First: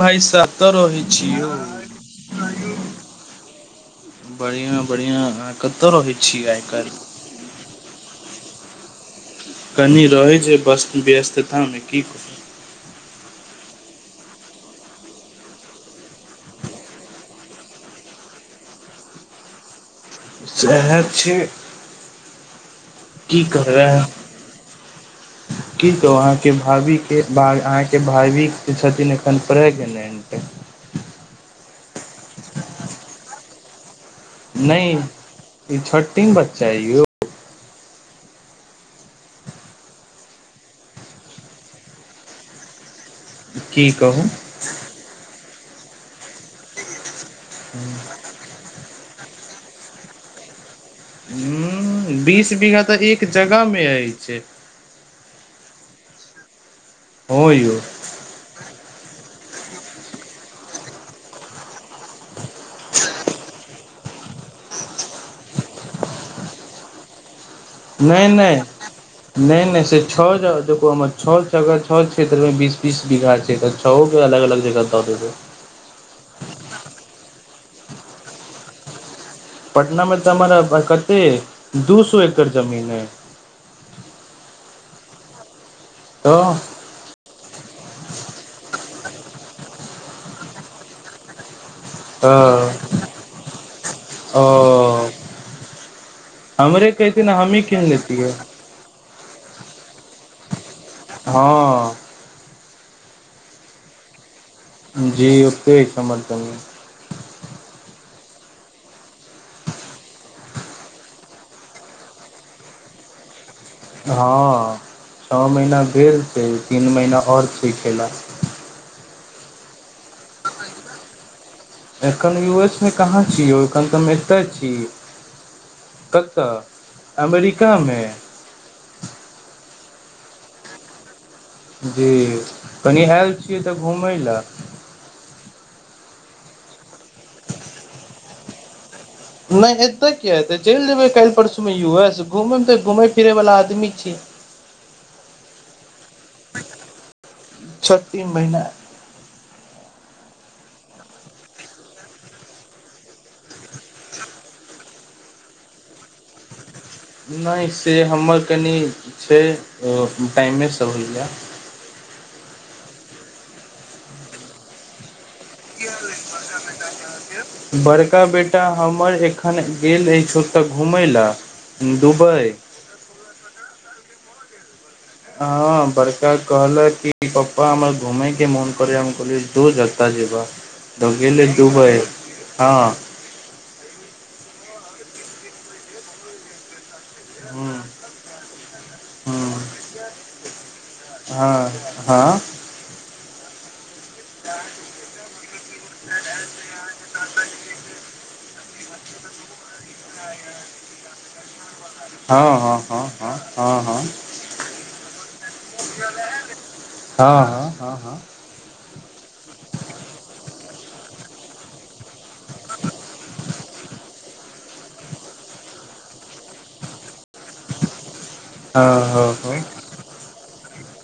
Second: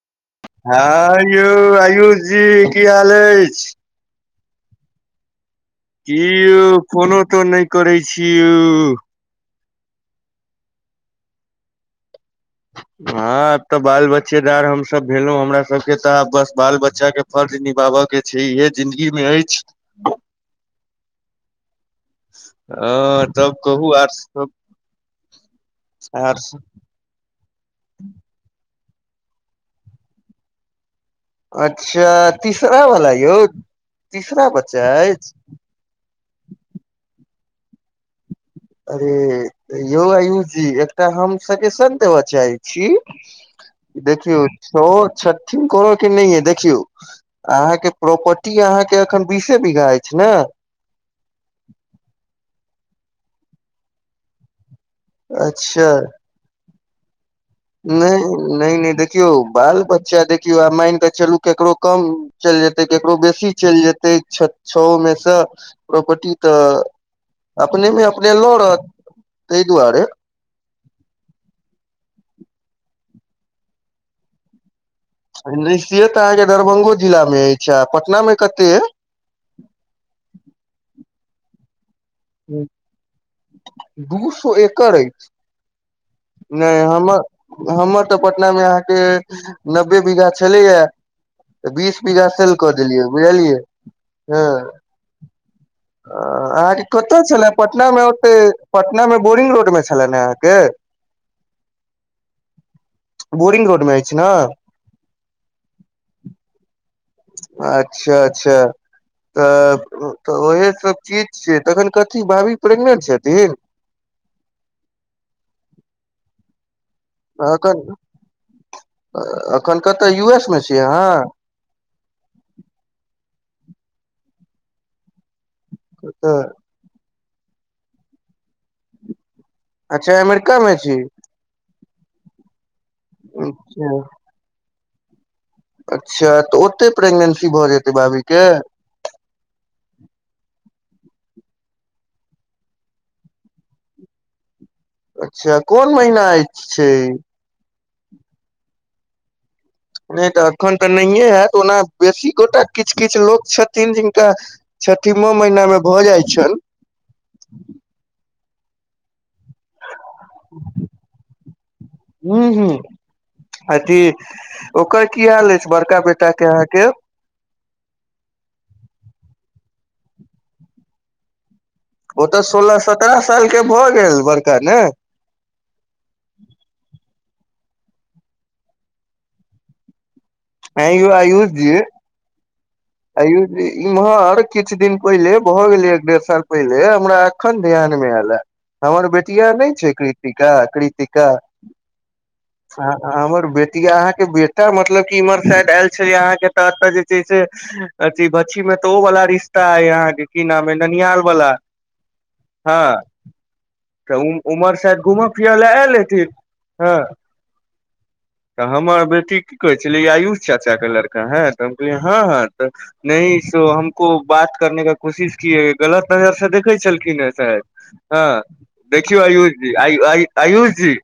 भाइ साहब कतऽ रहै हऽ छी यौ आयुष जी की हाल ऐछ। बड़ियाँ बड़ियाँ कि यौ फोनो तोन नै करै छि यौ। कनि रहै छी बस व्यस्तता में की कहूँ हँ आब तऽ बाल बच्चेदार हम सभ भेलैं हमरा सब केँ तऽ आब बस बाल बच्चा केँ फर्ज निभाब केँ छै है जिन्दगि में ऐछ सैहे छै [unintelligible] हँ की तब कहबै कहू आर सब कि कहौं अहाँ आर केँ भाबी एकबाग अहाँ केँ भाबी जें छथिन एखन प्रेगनेन्ट अच्छा तीसरा बला यौ तीसरा बच्चा नहि ऐछ ई छटिम बच्चा है यौ। अरे यो आयूष जी एकटा हम सजेशन देब चाही छी। की छी [inaudible] कहू देखियौ छ छठिन कर केँ नै यऽ देखियौ। अहाँ केँ प्रॉपर्टी अहाँ केँ एखन बीसें बीघा ऐछ नै हु बीस बीघा तऽ एक जगह में ऐछ। अच्छा हँ यौ। नै नै नै नै देखियौ बाल बच्चा देखियौ आब माइन कऽ चलूँ केकरो कम चैल जेतै केकरो बेसी चैल जेतै छ छओं मेँ स प्रॉपर्टी तऽ अपने में अपने लड़त [inaudible] तै दुआरे। [unintelligible] ओ हमर छ जगह छ क्षेत्र में बींस बींस बीघा छै तऽ छंओ कऽ अलग- अलग जगह दऽ दबै नै से तऽ अहाँ केँ दरभंगो जिला में ऐछ आ पटना में कतै ये पटना में तऽ हमर [unintelligible] हे दू सौ एकड़ जमीन है दू सौ एकड़ ऐछ तऽ नै हमर हमर तऽ पटना मेँ अहाँ केँ नब्बे बीघा छलै यै बीस बीघा सेल कऽ तऽ देलियै बुझलियै [inaudible] हऽ ओ अहाँ केँ हमरे कत कहती ने छलै हमही कीन पटना में ओते लेतियै पटना में बोरिंग रोड में छले न अहाँकेँ हऽ बोरिंग रोड में ऐछ न जी ओते [unintelligible] अच्छ अच्छ तऽ तऽ ओहे सब चीज छियै तखन कथी भाबी प्रेगनेंट छथिन हँ छ महिना भेल छै तीन महीना आओर छै एखन खेला [inaudible] एखन कत यू एस में छीयै अहाँ एखन यू एस में कहाँ छी यौ एखन तऽ हम एतऽ छी कतऽ अमरिका में अच्छ अमरिका में छी। जी कनि हैल छियै एतऽ घुमै लऽ। अच्छा तऽ ओतै प्रेग्नेंसी भऽ जेतैय भाभी के। नय एतय किये हेतै, चलि जेबै काल्हि परसू मेँ यू एस घूमय तऽ घूमै फिरै बला आदमी छियै। अच्छा कोन महीना अछि छै छठी तीन महिना नय तऽ अखन तऽ नहिए हैत ओना बेसी गोटा किछु किछु लोक छथिन जिनका छठिमा महीना मे भऽ जाइ छनि नय से हमर कनि छै टाइमेसँ होए हुँ हुँ अथी ओकर की हाल अछि बड़का बेटाक के अहाँके बड़का बेटा हमर एखन गेल अछि ओतऽ घुमै ले ओ तऽ सोलह सत्ररह साल के भऽ गेल बड़का ने हँ बरका कहल कि पप्पा आर घुमैके मोन करैये हम कहलियै जो जत्तऽ जेबह ऐं यौ तऽ गेलै दुबइ हँ आयो इम्हर किछु दिन पहिले भऽ गेलै एक डेढ़ साल पहिले हमरा अखन हँ ध्यान मे एल ये हमर बेटिया नय छै कृतिका कृ हँ हँ हमर बेटिया अहाँके बेटा मतलब की इम्हर शायद आयल छलै अहाँकेऽ एतऽ जे छै से अथि बचछी मे तऽ ओ वाला रिश्ता हय अहाँके की नाम अय ननिहाल वाला हँ हँ हँ हँ हँ हँ तऽ उम्हर शायद घूमऽ फिर ले आयल हेथिन हँ हँ हँ हँ तऽ हमर बेटी की कहै छेलै ई आयुष चाचा का लड़का है तऽ हम कहलियै हँ हँ तऽ नहि सो हमको बात करने का कोशिश किये गलत नजर से देखै छलखिन हे शायद हँ हँ देखियौ हँ हँ आयुष जी आयुष जी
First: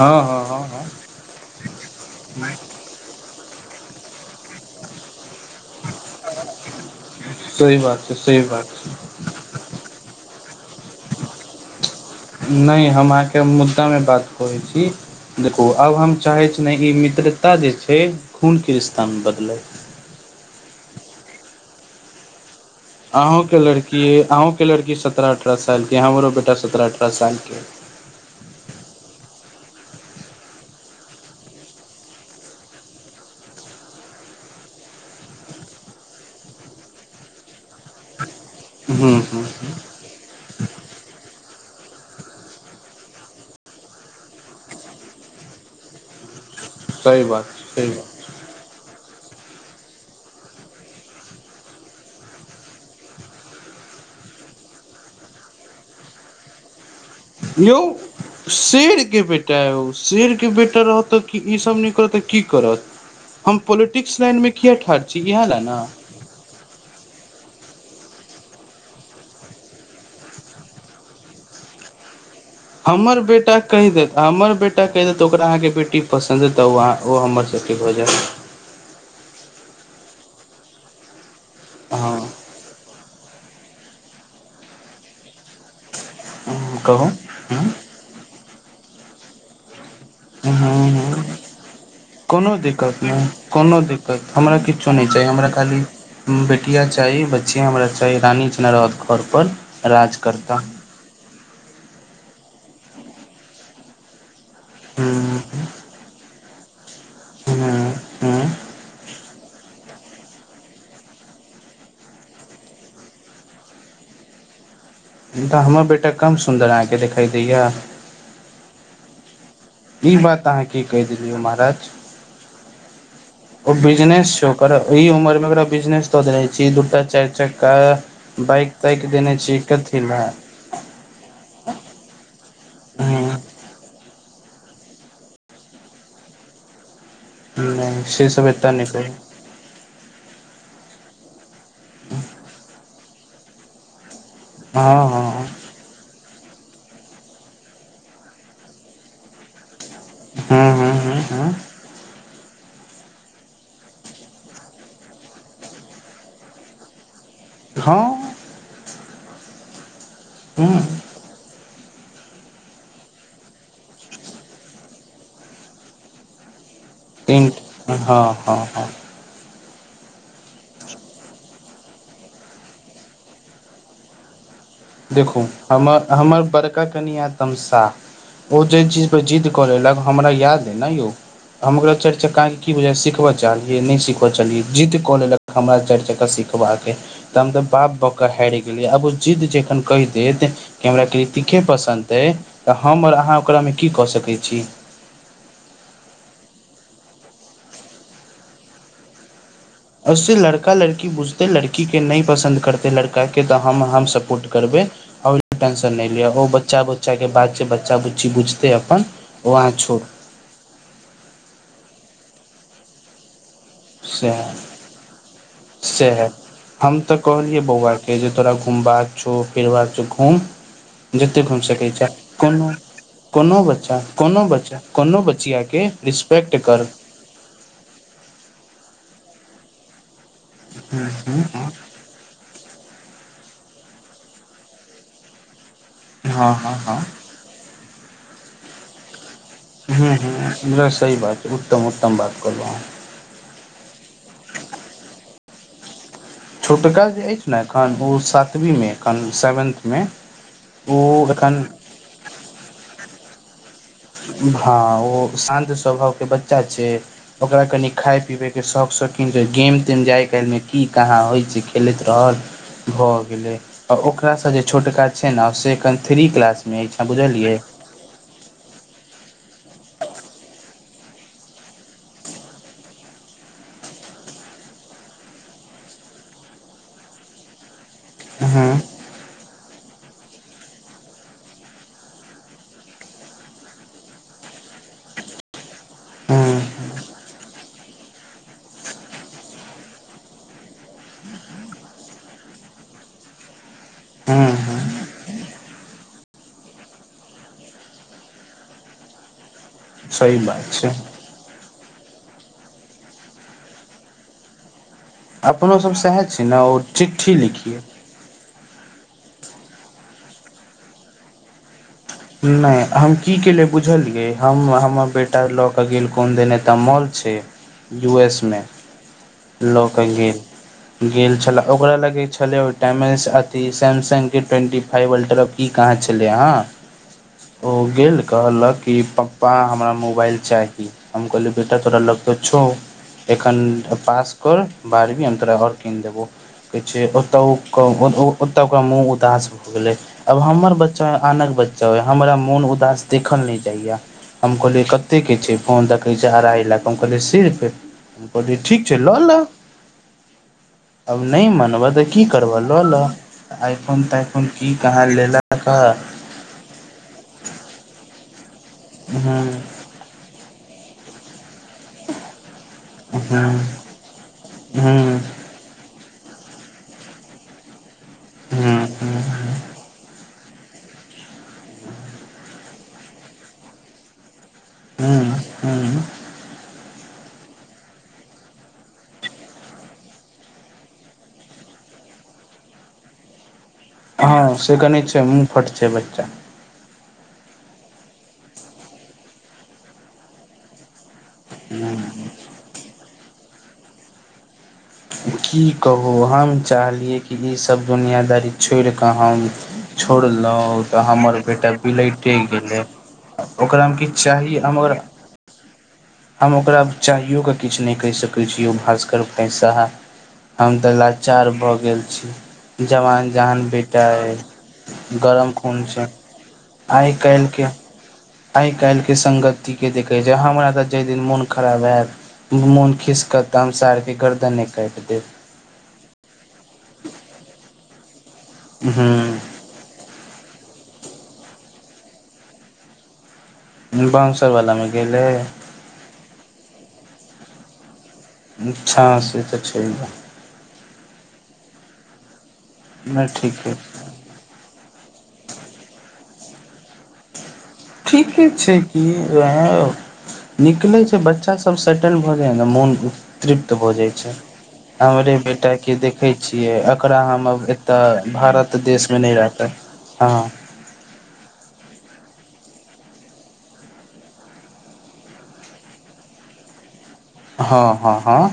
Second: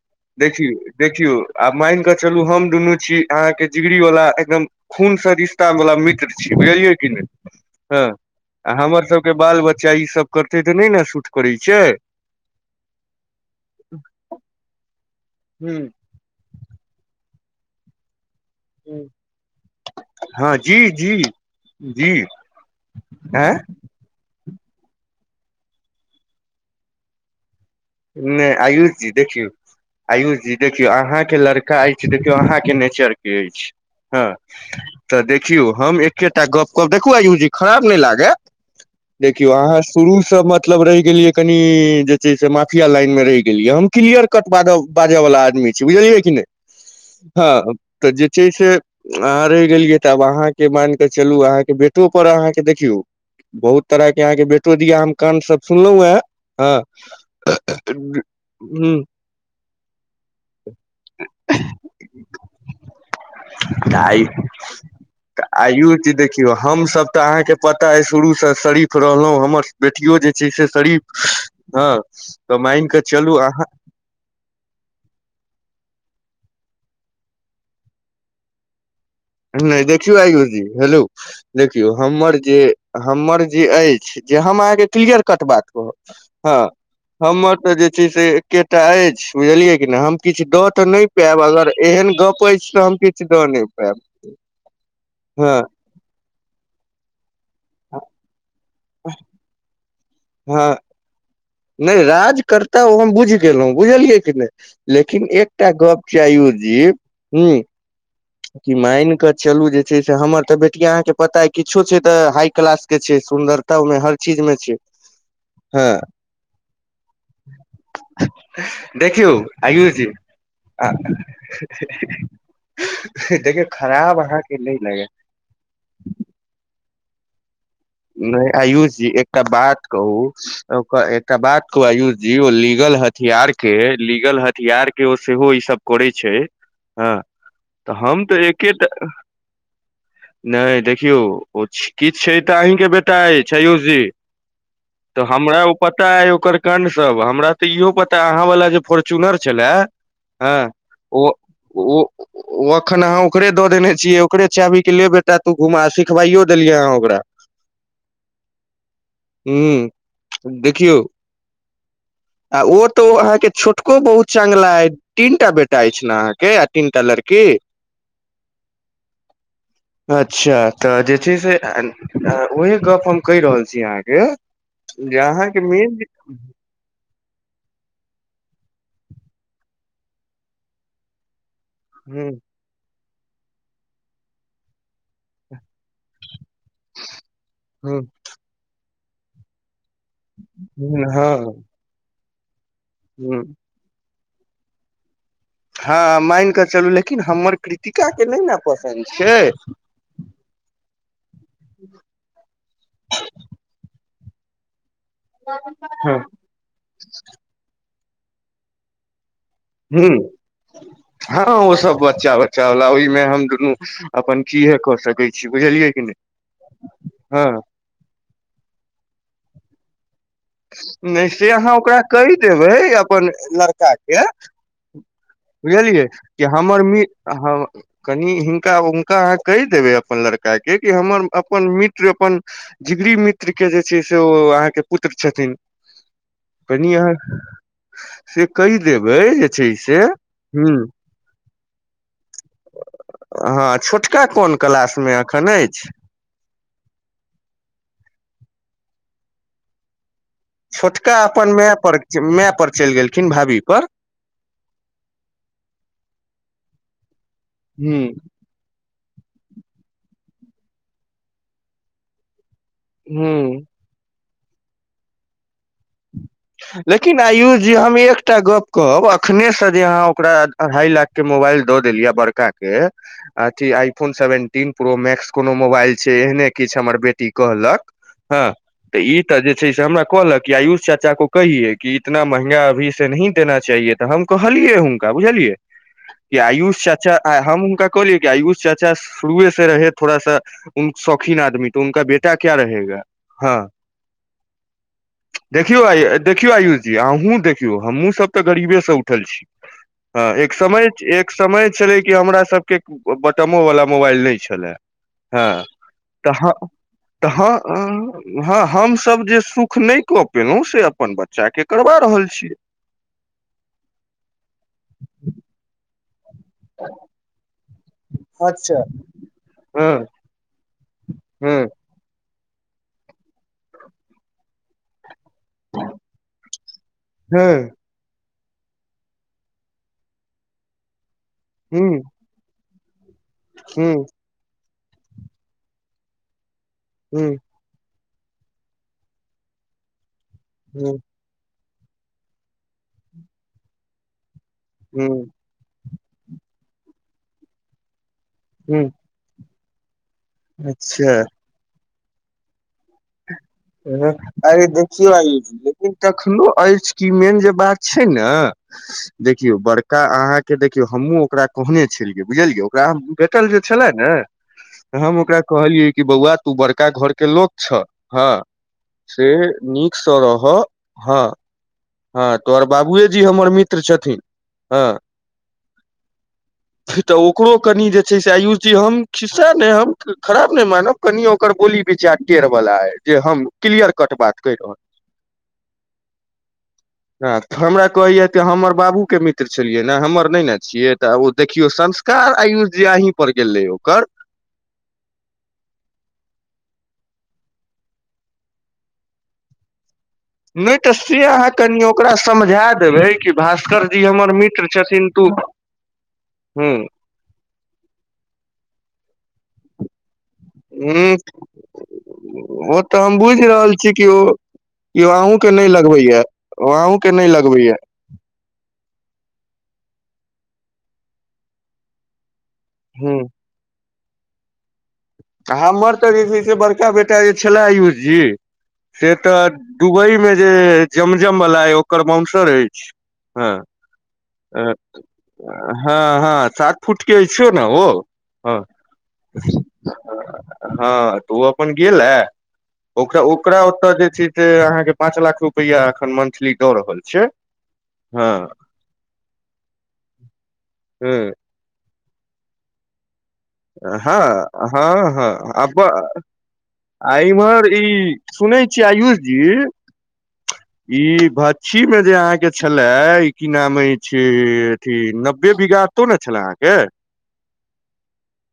हँ हँ हँ हँ देखियौ देखियौ आ मानिकऽ चलु हम दुनू छी अहाँ के जिगरी वाला एकदम खून सँ रिस् वला मित्र छी बुझलियै की नय सही बात हँ छै सही बात आ छै हमर सब बाल बच्चा ई सब करतै तऽ नय न सूट करै छै नय हम अहाँके मुद्दा मे बात करै छी देखू आब हम चाहे छी न ई मित्रता जे छै खून के रिस्ता मे बदलै हँ जी जी जी आँय अहूँके लड़की अहूँके लड़की सत्रह अठारह सालके हमरो बेटा सत्रह अठारह सालके नय आयुष जी देखियौ आयुष जी देखियौ अहाँके लड़का अछि देखियौ अहाँके नेचर के अछि हँ तऽ देखियौ हम एकेटा गप्प कहब देखू आयूष जी खराब नय लागै हूँ हूँ देखियौ अहाँ शुरू से मतलब रहि गेलियै कनि जे छै से मात मुखिया लाइन मे रहि गेलियै हम क्लियर कट बाजय वला आदमी छी बुझलियै की नय सही बात छै, हँ सही बात तऽ जे छै से अहाँ रहि गेलियै तऽ आब अहाँके मानिकऽ चलू अहाँके बेेटो पर अहाँके देखियौ बहुत तरहके अहाँके बेटो दिया हम कांड सब सुनलौं हे हँ, यौ हूँ शेरके बेटा हे उ शेरके बेटा रहतऽ तऽ कि ईसभ नय करत तऽ की करत! हम तऽ पोलिटिक्स आइ लाइनमे किए ठाढ़ छी इहे ले आ ने! यू चीज देखियौ हमसभ तऽ अहाँके पता अइ शुरूसँ शरीफ रहलौं हमर बेटियो जे छै से शरीफ! हँ तऽ मान कऽ हमर चलू बेटा अहाँ कहि देत हमर बेटा कहि दे तऽ ओकरा अहाँकेँ बेटी पसन्द ह तऽ ओ हमर सबके भो जाएत नहि देखौ आई यो इ हेलो देखियो हँ हमर जैय हमर जैय अछि जे हम अहाँके क्लियर कट बात कहब हँ कहूऽ हमर त जे छै से एकेटा अछि बुझलिये कि ने हम किछ द त नैय पायब अगर एहन गप कोनो अछि तऽ हम दिक्कत नैय किछु दऽ नहि कोनो पायब दिक्कत हमरा किछु नैय चाही हमरा हँ खाली बेटिया चाही बच छैय हमरा चाही रानी जैना रहत घर पर राज कारता हँ नहि राजकर्ता ओ हम बुझि गेलहुँ बुझलियै कि नहि! लेकिन हूँ एकटा गप छैय आयुषजी हुम हूँ हूँ कि मान कऽ चलू जे छै से हमर तऽ बेटिया अहाँके पता किछो छै य तऽ हाई क्लास के छै य सुन्दर, ताऊ मैं हर चीज मे छै य तऽ हमर बेटा कम सुन्दर अहाँके देखाई दैया देखौ? आयुष जी ई बात अहाँ की ह्ऽ हऽ कहि देलियै महाराज ओ बिजनेस छैय ओकर नहि लगे यही उमर में ओरा बिजनेस दऽ देे ने छी दूटा चारि चक्का, बाइक नैयआयुष ताइक जी देने एकटा छी बात कथी लए कहूऽ एकटा बात कहू आयूष जी ओ लीगल हथियार हूं के लीगल हथियार के ओ सेहो ई सब? कोरैछै हँ नहि हम से तऽ सब एतऽ नहि एकेटा, करू नैय देखियौ ओ किछ छैय तऽअहीं के बेटा अइछ आयुष जी हँ तऽ हँ हमरा? पता अइ ओकर काण्ड सब हमरा तऽ इहो पता अहाँ वला जे फोर्च्युनर छलाह हहह हाऽ ओऽ ओ अखन अहाँ ओकरे दऽ देने छियै ओकरे चाहबी ले बेटा तू घुमा सिखबाइयो देलियै अहाँ ओकरा! हँऽ हुम्मऽ हूं देखियौ आ ओ तऽ ओअहाँके छोटको बहुत चांगला आइ तीन टा बेटा अछि ने अहाँके आ तीनटा लड़की? हँऽ हँ ऽ अच्छा तऽ जैय छैय ओइ गप हम कहे रहल छी अहाँके? जे देखू अहाँके मेन हमर हमर बड़का कनि हात तमशाह? ओ जे चीज पै जिद्द कलै लक हमरा याद ह न यौ हम ओकरा चैर हूं चक्का कि बुझायासिखबऽ? चाहलीए नैय सिख बऽ चलियै जीद कऽ लेलक हमरा चारि चक्का सिखबाक! त हम तऽ बाप हूं बक हारि गेलियै आब ओ जिद्द जखन कयल देत कि हमरा हूं हँ कृतिके पसन्द अय तऽ हम आओर अहाँ हूं ओकरा मे की कऽ सकैत छी? हँ मान कऽ चलू लेकिन हमर कृतिकाके नैय ना पसन्द छै? ओे लड़का लड़की बुझते लड़की के नैय पसन्द करते लड़का के तऽ हम हम सपोर्ट करबै? आओ टेंशन नैय ह लिअ ओ बच्चा बुच्चाक के बात छै बच्चा बुच्ची बुझते अपन, ओ अहाँ छोड़ हूम हँ ओ सब बच्चा बच्चा बला ओहिमे हम दुनू, सएह अपन किएक कऽ सकैत छी बुझलियै कि नैय हँ! हेजे तोरा घुम बा कऽछौ फरब कऽ छउ घुम, नहि जतेक से घुम अहाँ सकै ओकरा छै कहि कोनो देबै अपन लड़का कोनोबच्चा के कोनो बच्चा कोनो बच्चा बचिया के बुझलियै कि रिस्पेक्ट हमर कर [unintelligible] कनि हि हुनका अहा कहि देबे अपन लड़ कै केँ कि हूँ हमर हूँ अपन मित्र अपन जिगरी मित्र केँ जे छै से ओ अहाँकेँ पुत्र छथिन हँ हँ कनी हँ अहाँ कऽ [inaudible] केह देबै जे छै से हूँ हमरा सही बात छै उत्तम उत्तम बात कहलहुँ अहाँ हऽ छोटका कोन क्लास में कोन क्लास में अखन ऐछ छोटका जे ऐछ ने एखन ओ सातवीं में एखन सेवेन्थ में छोटका अपन मैय पर मैय पर चैल गेलखिन भाबी पर भा ओ शान्त स्वभाव कऽ बच्चा छै ओकरा कनि खाय पिबेक केँ शौक शौकिन जे गेम तेम जे आइ काइल में की कहाँ होइ छै खेलैत रहल भए गेलै हूँ अ ओकरा स जे छोटका छै न से अखन थ्री क्लास लेकिन आयुष जी हम एक एकटा गप कहब अखने से जे अहाँ ओकरा अड़ाई लाख केँ मोबाइल दऽ देलियै बड़का केँ अथी iPhone seventeen pro max कोनो मोबाइल छै एहने किछ हमर बेटी कहलक हँ ई तऽ जे छै से हमरा कहलक कि आयुष चाचा को [unintelligible] तऽ हम कहलियै हुनका बुझलियै कि हँ आयुष चाचा आ हम हुनका कहलियै कि आयुष चाचा शुरुए से रहे थोड़ा सा उन शौकीन आदमी तऽ [unintelligible] [unintelligible] [inaudible] देखियौ आइ देखियौ आयुष जी अहूँ देखियौ हमहूँ सब तऽ गरीबे स उठल छी सही हऽ एक बात समय छै एक समय छलै कि हमरा सब केँ बटमो वाला मोबाइल नै छलै हँ अपनो सब सएह छै तहाँ ने ओ चिट्ठी तहाँ लिखियै [unintelligible] हँ हम सब जे सुख नै कऽ पेलै से अपन बच्चा कऽ करवा रहल छी नै हम की केलिय बुझलियै हम हमर बेटा लऽ कऽ गेल कोन देन तऽ मॉल छै यू एस में [inaudible] लऽ हँ कऽ गेल गेल छलै हँ ओकरा लगै छलै ओ टाइम एस अथी सैमसंग केँ ट्वेन्टी फाइव अल्ट्र की कहाँ छलै हऽ हँ ओ गेल कहलक कि पप्पा हमरा मोबाइल चाही हम कहलियै बेटा ह तोरा लऽ तऽ छौ एखन ह ह पास कर बारबी हम तोरा और कीन देबौ कहै छै ह ओत [unintelligible] ओत ओक मँह उदास भऽ गेलै आब हमर बच्चा आनर बच्चा हमरा मोन उदास देखल न जाइय हम कहलिय कते केँ छै फोन दै कहै छै अड़हाइ लाख हम कहलियै सिर्फ हम कहलिये ह ठीक ह छै लऽ ले अच्छा अब नै मानव तऽ की करव लऽ लऽ आइफोन ताइफोन की कहाँ लेलाक हऽ अखनो एछ की मेन जे बात छै न हूँ देखियौ बड़ का अहाँकेँ देखियौ हमहुँ ओकरा कहनै छलियै बुझलियै ओकरा हूँ भेटल जे हूँ छलै न तऽ हम हूँ ओकरा कहलियै कि बौआ तू बड़का घर केँ लोक छ हँ [unintelligible] से नीक स रह हऽ हऽ तोहर बाबुए जी हमर मित्र छथिन [inaudible] ह हूँ [unintelligible] तऽ ओकरो कनि जे छै से आयुष जी हम खिस्सा नै हम खराब नै मानब कनि ओकर बोली विचार टेड़ बला है जे हम क्लियर कट बात कहि हँ रहल से कनी छै मुँह फट छै बच्चा ह हमरा कहैया त हमर बाबू के मित्र छलियै ने हमर नै ने छियै तऽ ओ देखियौ संस्कार आयुष जी अहीं पर गेलै ओकर की कहू हम चाहलियै कि ईसभ दुनियादारी छोड़ कऽ हम नय छोड़लहुँ तऽ से हमर अहाँ बेटा कनि ओकरा बिलैटे समझा गेलै देबै कि भास्कर ओकरामे जी किछु हमर चाही मित्र हम ओकरा छथिन तो हम ओकरा चाहिओक किछु नय कहि सकै छी ओ भास्कर भाईसाहब हम तऽ हूँ लाचार भऽ गेल ओ छी तऽ हम जवान बुझि जहान रहल छी बेटा कि ओ अय यौ अहूँ के गरम नहि खून छैय लगबैया ओ अहूँ के आइ नहि काईल के लगबैया आइ काईल के संगति के देखे जे हमरा तऽ जई दिन मोन खराब हैत मोन हूँ खिसके त हम सार के गर्दन काइट देब हमर तऽ जे छै से बड़का बेटा जे छलए आयुष जी से तऽ हूँ दुबई मे जे जमजम वला अय ओकर बउनसर ऐछ हँ बाउनसर वाला मे गेले हँ हँ सात फुट के छैय नै ओ हँ निठ्ठा से तऽ छै है हँ तऽ ओ अपन गेलै एय ओकरा नहि ओकरा ठीके ओतऽ जे छै तेह अहाँके पाँच लाख रुपैया अखन मंथली दऽ रहल छै हँ ठीके छै कि निकले छै हँ बच्चा सब सब सेटल भऽ जाएना मोन तृप्त भऽ जाय छै हँ हँ हँ हमरे आ बेटा ब के देखे छियै आ एकरा हम अब इम्हर ऐत ई सुनै भारत त छियै देश में आयुष नई जी राखब हँ ई भऽछी में जे अहाँ के छले ई की नाम अईछ अथी नब्बे बीघा ओतो न छला अहाँके हँ हँ हँ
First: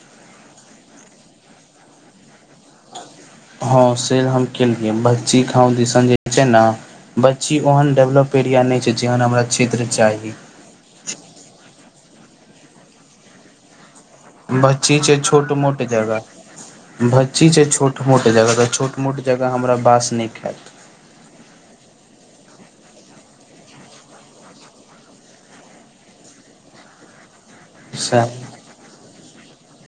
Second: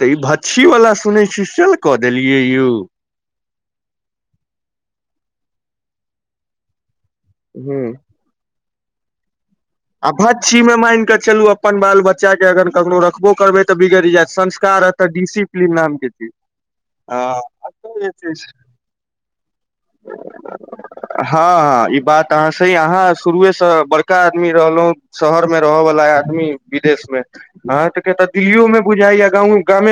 तऽ ई भऽछी वाला सुनै छी सेल कऽ देलियै यौ ह सेल हम केलिये भचछी गांव दिसन जे छै न भचछी ओहन हूँ डेवलॉप ऐरिया नय छै जेहन हमरा क्षेत्र चाही भचछी मे मान केऽ चलू अपन बाल बच्चा के अगर कखनो रखबो करबै तऽ बिगईड़ जायत संस्कार भचछी एतऽ छै छोट डिसिप्लीन मोट नाम के चीज जगह हँ भचछी छै छोट एतऽ जे मोट छै से जगह तऽ ई छोट मोट जगह हमरा बास नय खैत हँ हँ ई बात अहाँ से अहाँ शुरुए स बड़का आदमी रहलो शहर में रह वला आदमी विदेश में अहाँ केतऽ सएह दिल्लियो में बुझाई या गांव गामे